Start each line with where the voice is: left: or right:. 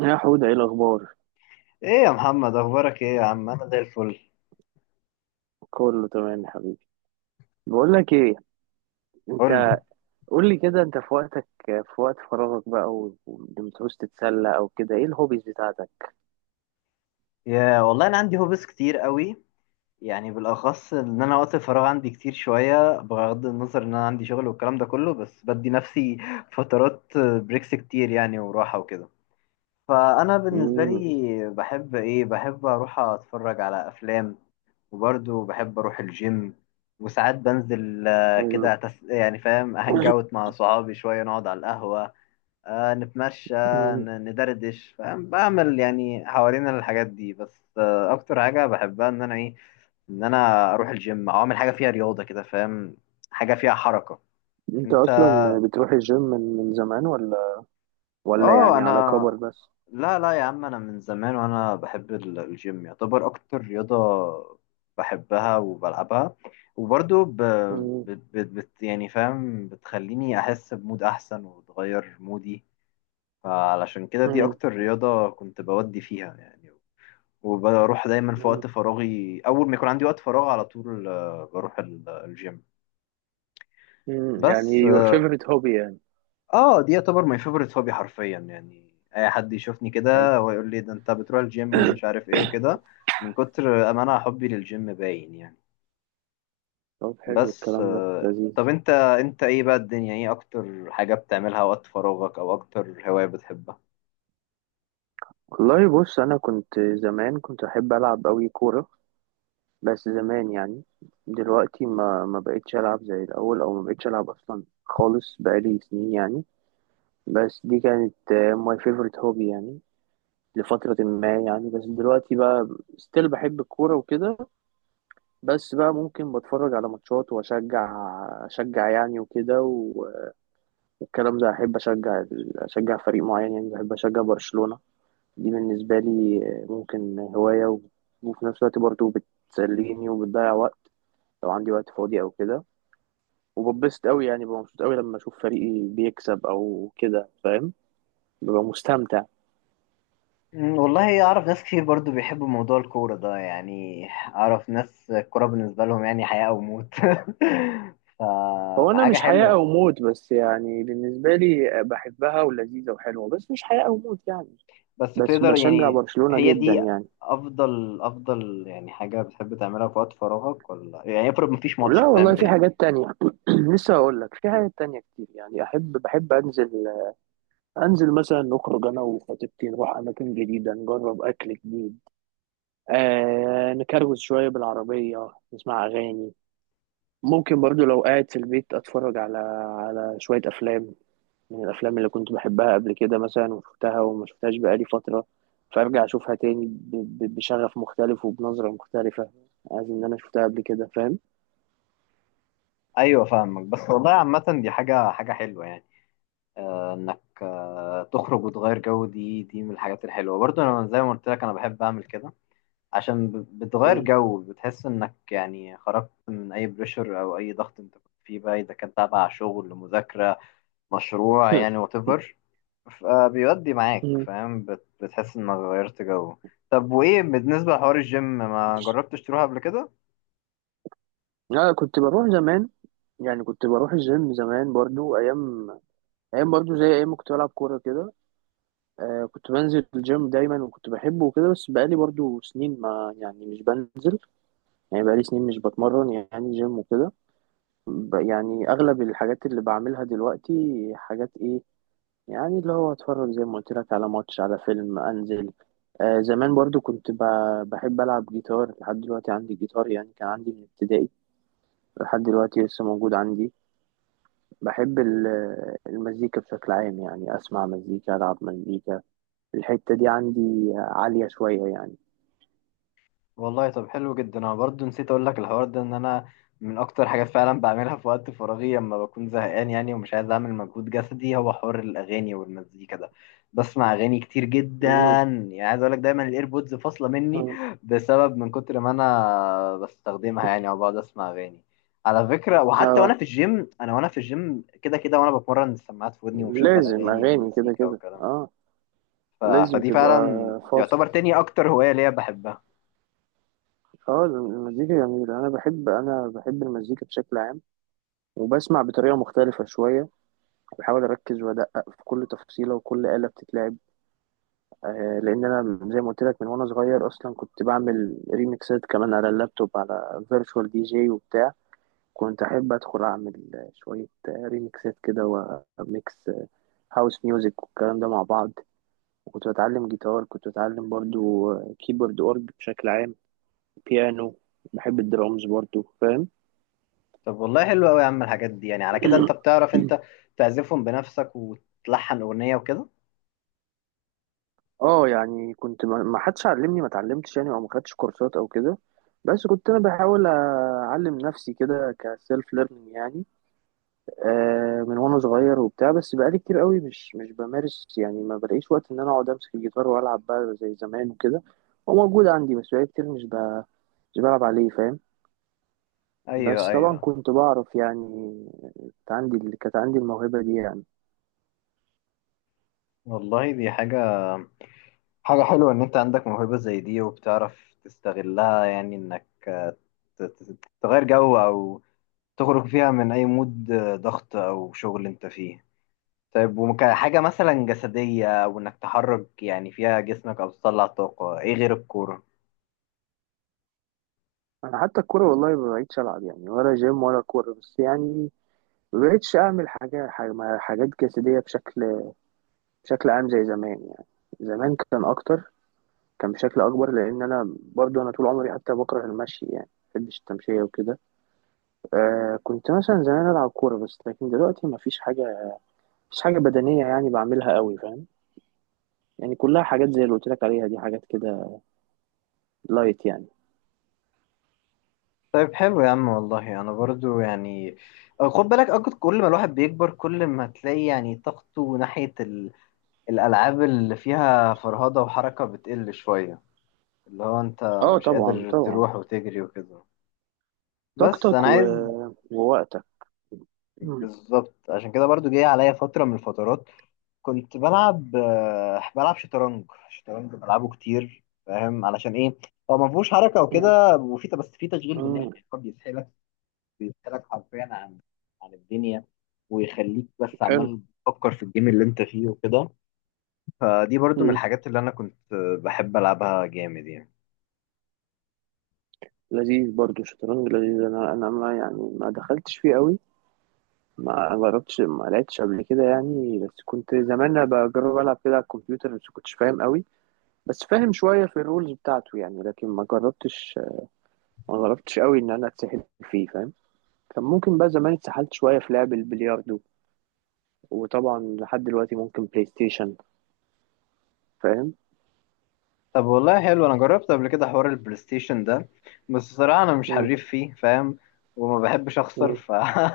right: يا حودة، ايه الاخبار؟
left: ايه يا محمد، اخبارك ايه يا عم؟ انا زي الفل.
right: كله تمام يا حبيبي. بقول لك ايه،
left: قول لي.
right: انت. قول لي كده، انت في وقتك، في وقت فراغك بقى ولما تعوز تتسلى او كده، ايه الهوبيز بتاعتك؟
left: يا والله انا عندي هوبس كتير قوي، يعني بالاخص ان انا وقت الفراغ عندي كتير شويه، بغض النظر ان انا عندي شغل والكلام ده كله، بس بدي نفسي فترات بريكس كتير يعني، وراحه وكده. فانا بالنسبه
right: امم
left: لي بحب ايه، بحب اروح اتفرج على افلام، وبرضه بحب اروح الجيم. وساعات بنزل،
right: حلو.
left: كده يعني فاهم، هانج اوت مع صحابي شويه، نقعد على القهوه، نتمشى، ندردش، فاهم، بعمل يعني حوالين الحاجات دي. بس اكتر حاجه بحبها ان انا ايه، ان انا اروح الجيم او اعمل حاجه فيها رياضه كده، فاهم، حاجه فيها حركه.
right: انت
left: انت.
right: اصلا بتروح الجيم من زمان، ولا
left: اه.
right: يعني
left: انا
right: على كبر بس؟
left: لا لا يا عم، انا من زمان وانا بحب الجيم، يعتبر اكتر رياضه بحبها وبلعبها. وبرضو
right: مم.
left: يعني فاهم، بتخليني احس بمود احسن وتغير مودي. فعلشان كده دي
right: مم.
left: اكتر رياضة كنت بودي فيها يعني. وبروح دايما في
right: مم.
left: وقت فراغي، اول ما يكون عندي وقت فراغ على طول بروح الجيم.
right: مم.
left: بس
right: يعني your
left: اه.
right: favorite hobby يعني.
left: دي يعتبر ماي فيفورت هوبي حرفيا، يعني اي حد يشوفني
right: حلو.
left: كده ويقول لي ده انت بتروح الجيم ومش عارف ايه وكده، من كتر ما انا حبي للجيم باين يعني.
right: طب حلو،
left: بس
right: الكلام ده
left: طب
right: لذيذ.
left: انت ايه بقى الدنيا، ايه اكتر حاجة بتعملها وقت فراغك، او اكتر هواية بتحبها؟
right: والله بص، انا كنت زمان كنت احب العب قوي كوره، بس زمان يعني. دلوقتي ما بقتش ألعب زي الأول، أو ما بقتش ألعب أصلا خالص، بقالي سنين يعني. بس دي كانت ماي فيفورت هوبي يعني، لفترة ما يعني. بس دلوقتي بقى، ستيل بحب الكورة وكده، بس بقى ممكن بتفرج على ماتشات وأشجع يعني وكده والكلام ده. أحب أشجع أشجع فريق معين يعني، بحب أشجع برشلونة. دي بالنسبة لي ممكن هواية وفي نفس الوقت برضه بتسليني وبتضيع وقت لو عندي وقت فاضي أو كده. وببسط قوي يعني، ببقى مبسوط قوي لما اشوف فريقي بيكسب او كده، فاهم؟ ببقى مستمتع.
left: مم، والله أعرف ناس كتير برضو بيحبوا موضوع الكورة ده، يعني أعرف ناس الكورة بالنسبة لهم يعني حياة أو موت ف...
right: هو انا
left: فحاجة
right: مش حياة
left: حلوة،
right: او موت، بس يعني بالنسبة لي بحبها ولذيذة وحلوة، بس مش حياة او موت يعني.
left: بس
right: بس
left: تقدر
right: بشجع
left: يعني.
right: برشلونة
left: هي
right: جدا
left: دي
right: يعني.
left: أفضل يعني حاجة بتحب تعملها في وقت فراغك، ولا يعني افرض مفيش ماتش
right: لا والله،
left: بتعمل
right: في
left: إيه؟
right: حاجات تانية. لسه هقول لك، في حاجات تانية كتير يعني. بحب أنزل، مثلا نخرج أنا وخطيبتي، نروح أماكن جديدة، نجرب أكل جديد. آه، نكروز شوية بالعربية، نسمع أغاني. ممكن برضو لو قاعد في البيت اتفرج على شوية افلام، من الافلام اللي كنت بحبها قبل كده مثلا، وشفتها وما شفتهاش بقالي فترة، فارجع اشوفها تاني بشغف مختلف وبنظرة مختلفة. عايز ان انا شفتها قبل كده، فاهم؟
left: أيوة، فاهمك. بس والله عامة دي حاجة حلوة يعني، إنك تخرج وتغير جو، دي من الحاجات الحلوة. برضو أنا زي ما قلت لك أنا بحب أعمل كده، عشان بتغير
right: مم.
left: جو، بتحس انك يعني خرجت من اي بريشر او اي ضغط انت كنت فيه بقى، اذا كان تابع شغل، مذاكرة، مشروع، يعني وات ايفر، فبيودي معاك،
right: مم.
left: فاهم، بتحس انك غيرت جو. طب وايه بالنسبة لحوار الجيم؟ ما جربتش تروح قبل كده؟
right: لا، كنت بروح زمان يعني، كنت بروح الجيم زمان برضو، ايام ايام برضو زي ايام ما كنت بلعب كورة كده. آه، كنت بنزل الجيم دايما وكنت بحبه وكده، بس بقالي برضو سنين ما يعني مش بنزل، يعني بقالي سنين مش بتمرن يعني جيم وكده. يعني اغلب الحاجات اللي بعملها دلوقتي، حاجات ايه يعني؟ اللي هو اتفرج زي ما قلت لك على ماتش، على فيلم، انزل. آه زمان برضو كنت بحب العب جيتار، لحد دلوقتي عندي جيتار يعني، كان عندي من ابتدائي لحد دلوقتي لسه موجود عندي. بحب المزيكا بشكل عام يعني، اسمع مزيكا، العب مزيكا. الحتة دي عندي عالية شوية يعني.
left: والله طب حلو جدا. انا برضو نسيت اقول لك الحوار ده، ان انا من اكتر حاجات فعلا بعملها في وقت فراغي لما بكون زهقان يعني، ومش عايز اعمل مجهود جسدي، هو حوار الاغاني والمزيكا ده. بسمع اغاني كتير جدا،
right: مم.
left: يعني عايز اقول لك دايما الايربودز فاصله مني،
right: مم.
left: بسبب من كتر ما انا بستخدمها يعني، او بقعد اسمع اغاني. على فكره، وحتى وانا
right: اه
left: في الجيم، انا وانا في الجيم كده كده وانا بتمرن، السماعات في ودني ومشغل
right: لازم
left: اغاني
right: اغاني كده
left: ومزيكا
right: كده،
left: والكلام
right: اه.
left: ده.
right: لازم
left: فدي
right: تبقى
left: فعلا
right: فاصل.
left: يعتبر تاني اكتر هوايه ليا بحبها.
right: اه المزيكا جميلة، أنا بحب المزيكا بشكل عام، وبسمع بطريقة مختلفة شوية، بحاول أركز وأدقق في كل تفصيلة وكل آلة بتتلعب. آه، لأن أنا زي ما قلت لك، من وأنا صغير أصلا كنت بعمل ريميكسات كمان على اللابتوب، على فيرتشوال DJ وبتاع. كنت أحب أدخل أعمل شوية ريميكسات كده، وميكس هاوس ميوزك والكلام ده مع بعض. وكنت بتعلم جيتار، كنت بتعلم برضو كيبورد، أورج بشكل عام، بيانو. بحب الدرامز برضو، فاهم؟
left: طب والله حلو قوي يا عم الحاجات دي يعني. على كده انت بتعرف انت تعزفهم بنفسك وتلحن اغنية وكده؟
right: اه يعني كنت ما حدش علمني، ما اتعلمتش يعني، او ما خدتش كورسات او كده، بس كنت انا بحاول اعلم نفسي كده، كسيلف ليرنينج يعني. آه من وانا صغير وبتاع، بس بقالي كتير قوي مش بمارس يعني، ما بلاقيش وقت ان انا اقعد امسك الجيتار والعب بقى زي زمان وكده. هو موجود عندي بس بقالي كتير مش بلعب عليه، فاهم؟
left: ايوه،
right: بس طبعا
left: ايوه.
right: كنت بعرف يعني، كانت عندي اللي كانت عندي الموهبة دي يعني.
left: والله دي حاجة حلوة، ان انت عندك موهبة زي دي وبتعرف تستغلها، يعني انك تغير جو، او تخرج فيها من اي مود ضغط او شغل انت فيه. طيب، وكحاجة مثلا جسدية وانك تحرك يعني فيها جسمك، او تطلع طاقة، ايه غير الكورة؟
right: انا حتى الكورة والله ما بقيتش العب يعني، ولا جيم ولا كورة بس يعني. مبقتش أعمل حاجات جسدية بشكل عام زي زمان يعني. زمان كان أكتر، كان بشكل أكبر، لأن أنا برضو أنا طول عمري حتى بكره المشي يعني، مبحبش التمشية وكده. آه، كنت مثلا زمان ألعب كورة، بس لكن دلوقتي مفيش حاجة بدنية يعني بعملها قوي، فاهم؟ يعني كلها حاجات زي اللي قلت لك عليها، دي حاجات كده لايت يعني.
left: طيب حلو يا عم. والله انا برضو يعني، خد بالك اكتر، كل ما الواحد بيكبر كل ما تلاقي يعني طاقته ناحية الالعاب اللي فيها فرهضة وحركة بتقل شوية، اللي هو انت
right: اه
left: مش
right: طبعا
left: قادر
right: طبعا.
left: تروح وتجري وكده، بس
right: طاقتك
left: انا
right: و...
left: عايز.
right: ووقتك. مم.
left: بالظبط، عشان كده برضو جاي عليا فترة من الفترات كنت بلعب، بلعب شطرنج. شطرنج بلعبه كتير، فاهم علشان ايه؟ هو ما فيهوش حركة
right: مم.
left: وكده، وفي بس في تشغيل دماغ،
right: مم.
left: يعني هو بيسحلك، بيسألك حرفيا عن الدنيا، ويخليك بس
right: حلو.
left: عمال تفكر في الجيم اللي انت فيه وكده. فدي برضو من الحاجات اللي انا كنت بحب العبها جامد يعني.
right: لذيذ برضو الشطرنج، لذيذ. انا ما يعني ما دخلتش فيه قوي، ما جربتش، ما لعبتش قبل كده يعني، بس كنت زمان أنا بجرب العب كده على الكمبيوتر، بس كنتش فاهم قوي، بس فاهم شويه في الرولز بتاعته يعني. لكن ما جربتش، ما جربتش قوي ان انا اتسحل فيه، فاهم؟ كان ممكن بقى زمان اتسحلت شويه في لعب البلياردو. وطبعا لحد دلوقتي ممكن بلاي ستيشن، فاهم؟
left: طب والله حلو. انا جربت قبل كده حوار البلاي ستيشن ده، بس الصراحة انا مش
right: مم.
left: حريف فيه، فاهم، وما بحبش اخسر،
right: مم.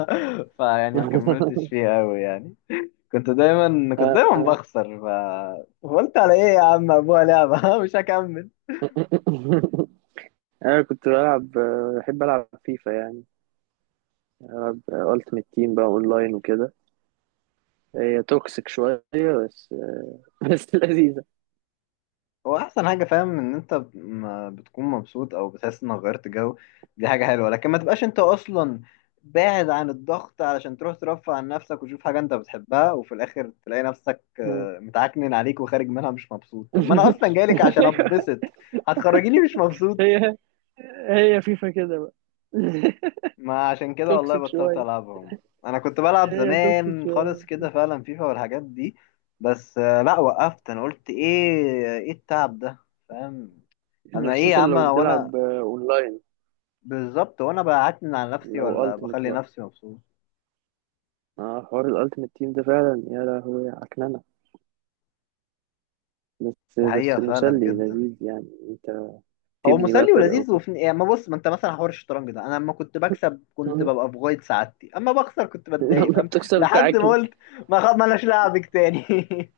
left: فيعني ما كملتش فيه قوي يعني. كنت دايما بخسر، قلت على ايه يا عم، ابوها لعبة مش هكمل.
right: انا كنت بلعب بحب العب فيفا يعني، ألعب ألتيمت تيم بقى أونلاين وكده. هي توكسيك شوية، بس بس لذيذة.
left: هو احسن حاجه، فاهم، ان انت ما بتكون مبسوط او بتحس انك غيرت جو، دي حاجه حلوه. لكن ما تبقاش انت اصلا باعد عن الضغط علشان تروح ترفع عن نفسك وتشوف حاجه انت بتحبها، وفي الاخر تلاقي نفسك
right: مم.
left: متعكنن عليك، وخارج منها مش مبسوط. طب ما انا اصلا جايلك عشان اتبسط، هتخرجيني مش مبسوط؟
right: هي هي فيفا كده بقى.
left: ما عشان كده والله
right: توكسيك
left: بطلت
right: شوية.
left: العبهم. انا كنت بلعب
right: هي توكسيك
left: زمان
right: شوية،
left: خالص كده فعلا فيفا والحاجات دي، بس لا وقفت. انا قلت ايه التعب ده، فاهم؟ انا ايه يا
right: خصوصا
left: عم
right: لو
left: وانا.
right: بتلعب آه، أونلاين.
left: بالظبط، وانا بعتمد على نفسي،
right: لو
left: ولا
right: ألتيمت
left: بخلي
right: بقى
left: نفسي مبسوط؟
right: آه، حوار الألتيمت تيم ده فعلا يا لهوي عكننة، بس
left: الحقيقه فعلا
right: مسلي
left: جدا.
right: لذيذ يعني. أنت
left: هو
right: تبني بقى
left: مسلي
right: فرقة
left: ولذيذ
right: وكده.
left: وفي يعني، ما بص، ما انت مثلا حوار الشطرنج ده انا لما كنت بكسب كنت
right: مم.
left: ببقى في غايه سعادتي، اما بخسر كنت بتضايق،
right: يلا
left: فاهم.
right: بتخسر
left: لحد
right: بتاعك.
left: ما قلت ما خ... مالناش لعبك تاني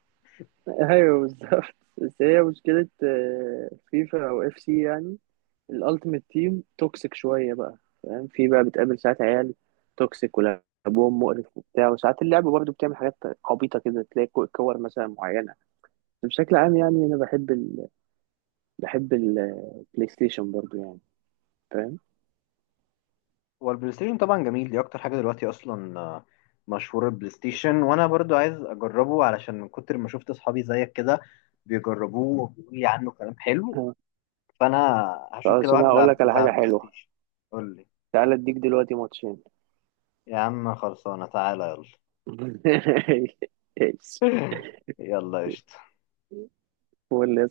right: ايوه بالظبط، بس هي مشكلة آه، فيفا او FC يعني، الالتيميت تيم توكسيك شوية بقى، فاهم؟ في بقى بتقابل ساعات عيال توكسيك، ولعبهم مقرف وبتاع. وساعات اللعبة برضو بتعمل حاجات عبيطة كده، تلاقي كور مثلا معينة. بس بشكل عام يعني، انا بحب بحب البلاي ستيشن برضو يعني، فاهم؟
left: هو البلاي ستيشن طبعا جميل، دي اكتر حاجه دلوقتي اصلا مشهور البلاي ستيشن، وانا برضو عايز اجربه، علشان من كتر ما شفت اصحابي زيك كده بيجربوه وبيقولوا لي عنه كلام حلو.
right: آه.
left: فانا هشوف كده
right: خلاص،
left: واحد
right: انا هقول
left: بيلعب
right: لك على
left: بتاع
right: حاجة
left: بلاي
right: حلوة.
left: ستيشن. قول لي.
right: تعالى اديك دلوقتي ماتشين.
left: يا عم خلصانة، تعالى.
right: ايش؟
left: يلا يلا قشطة.
right: قول لي يا صاحبي.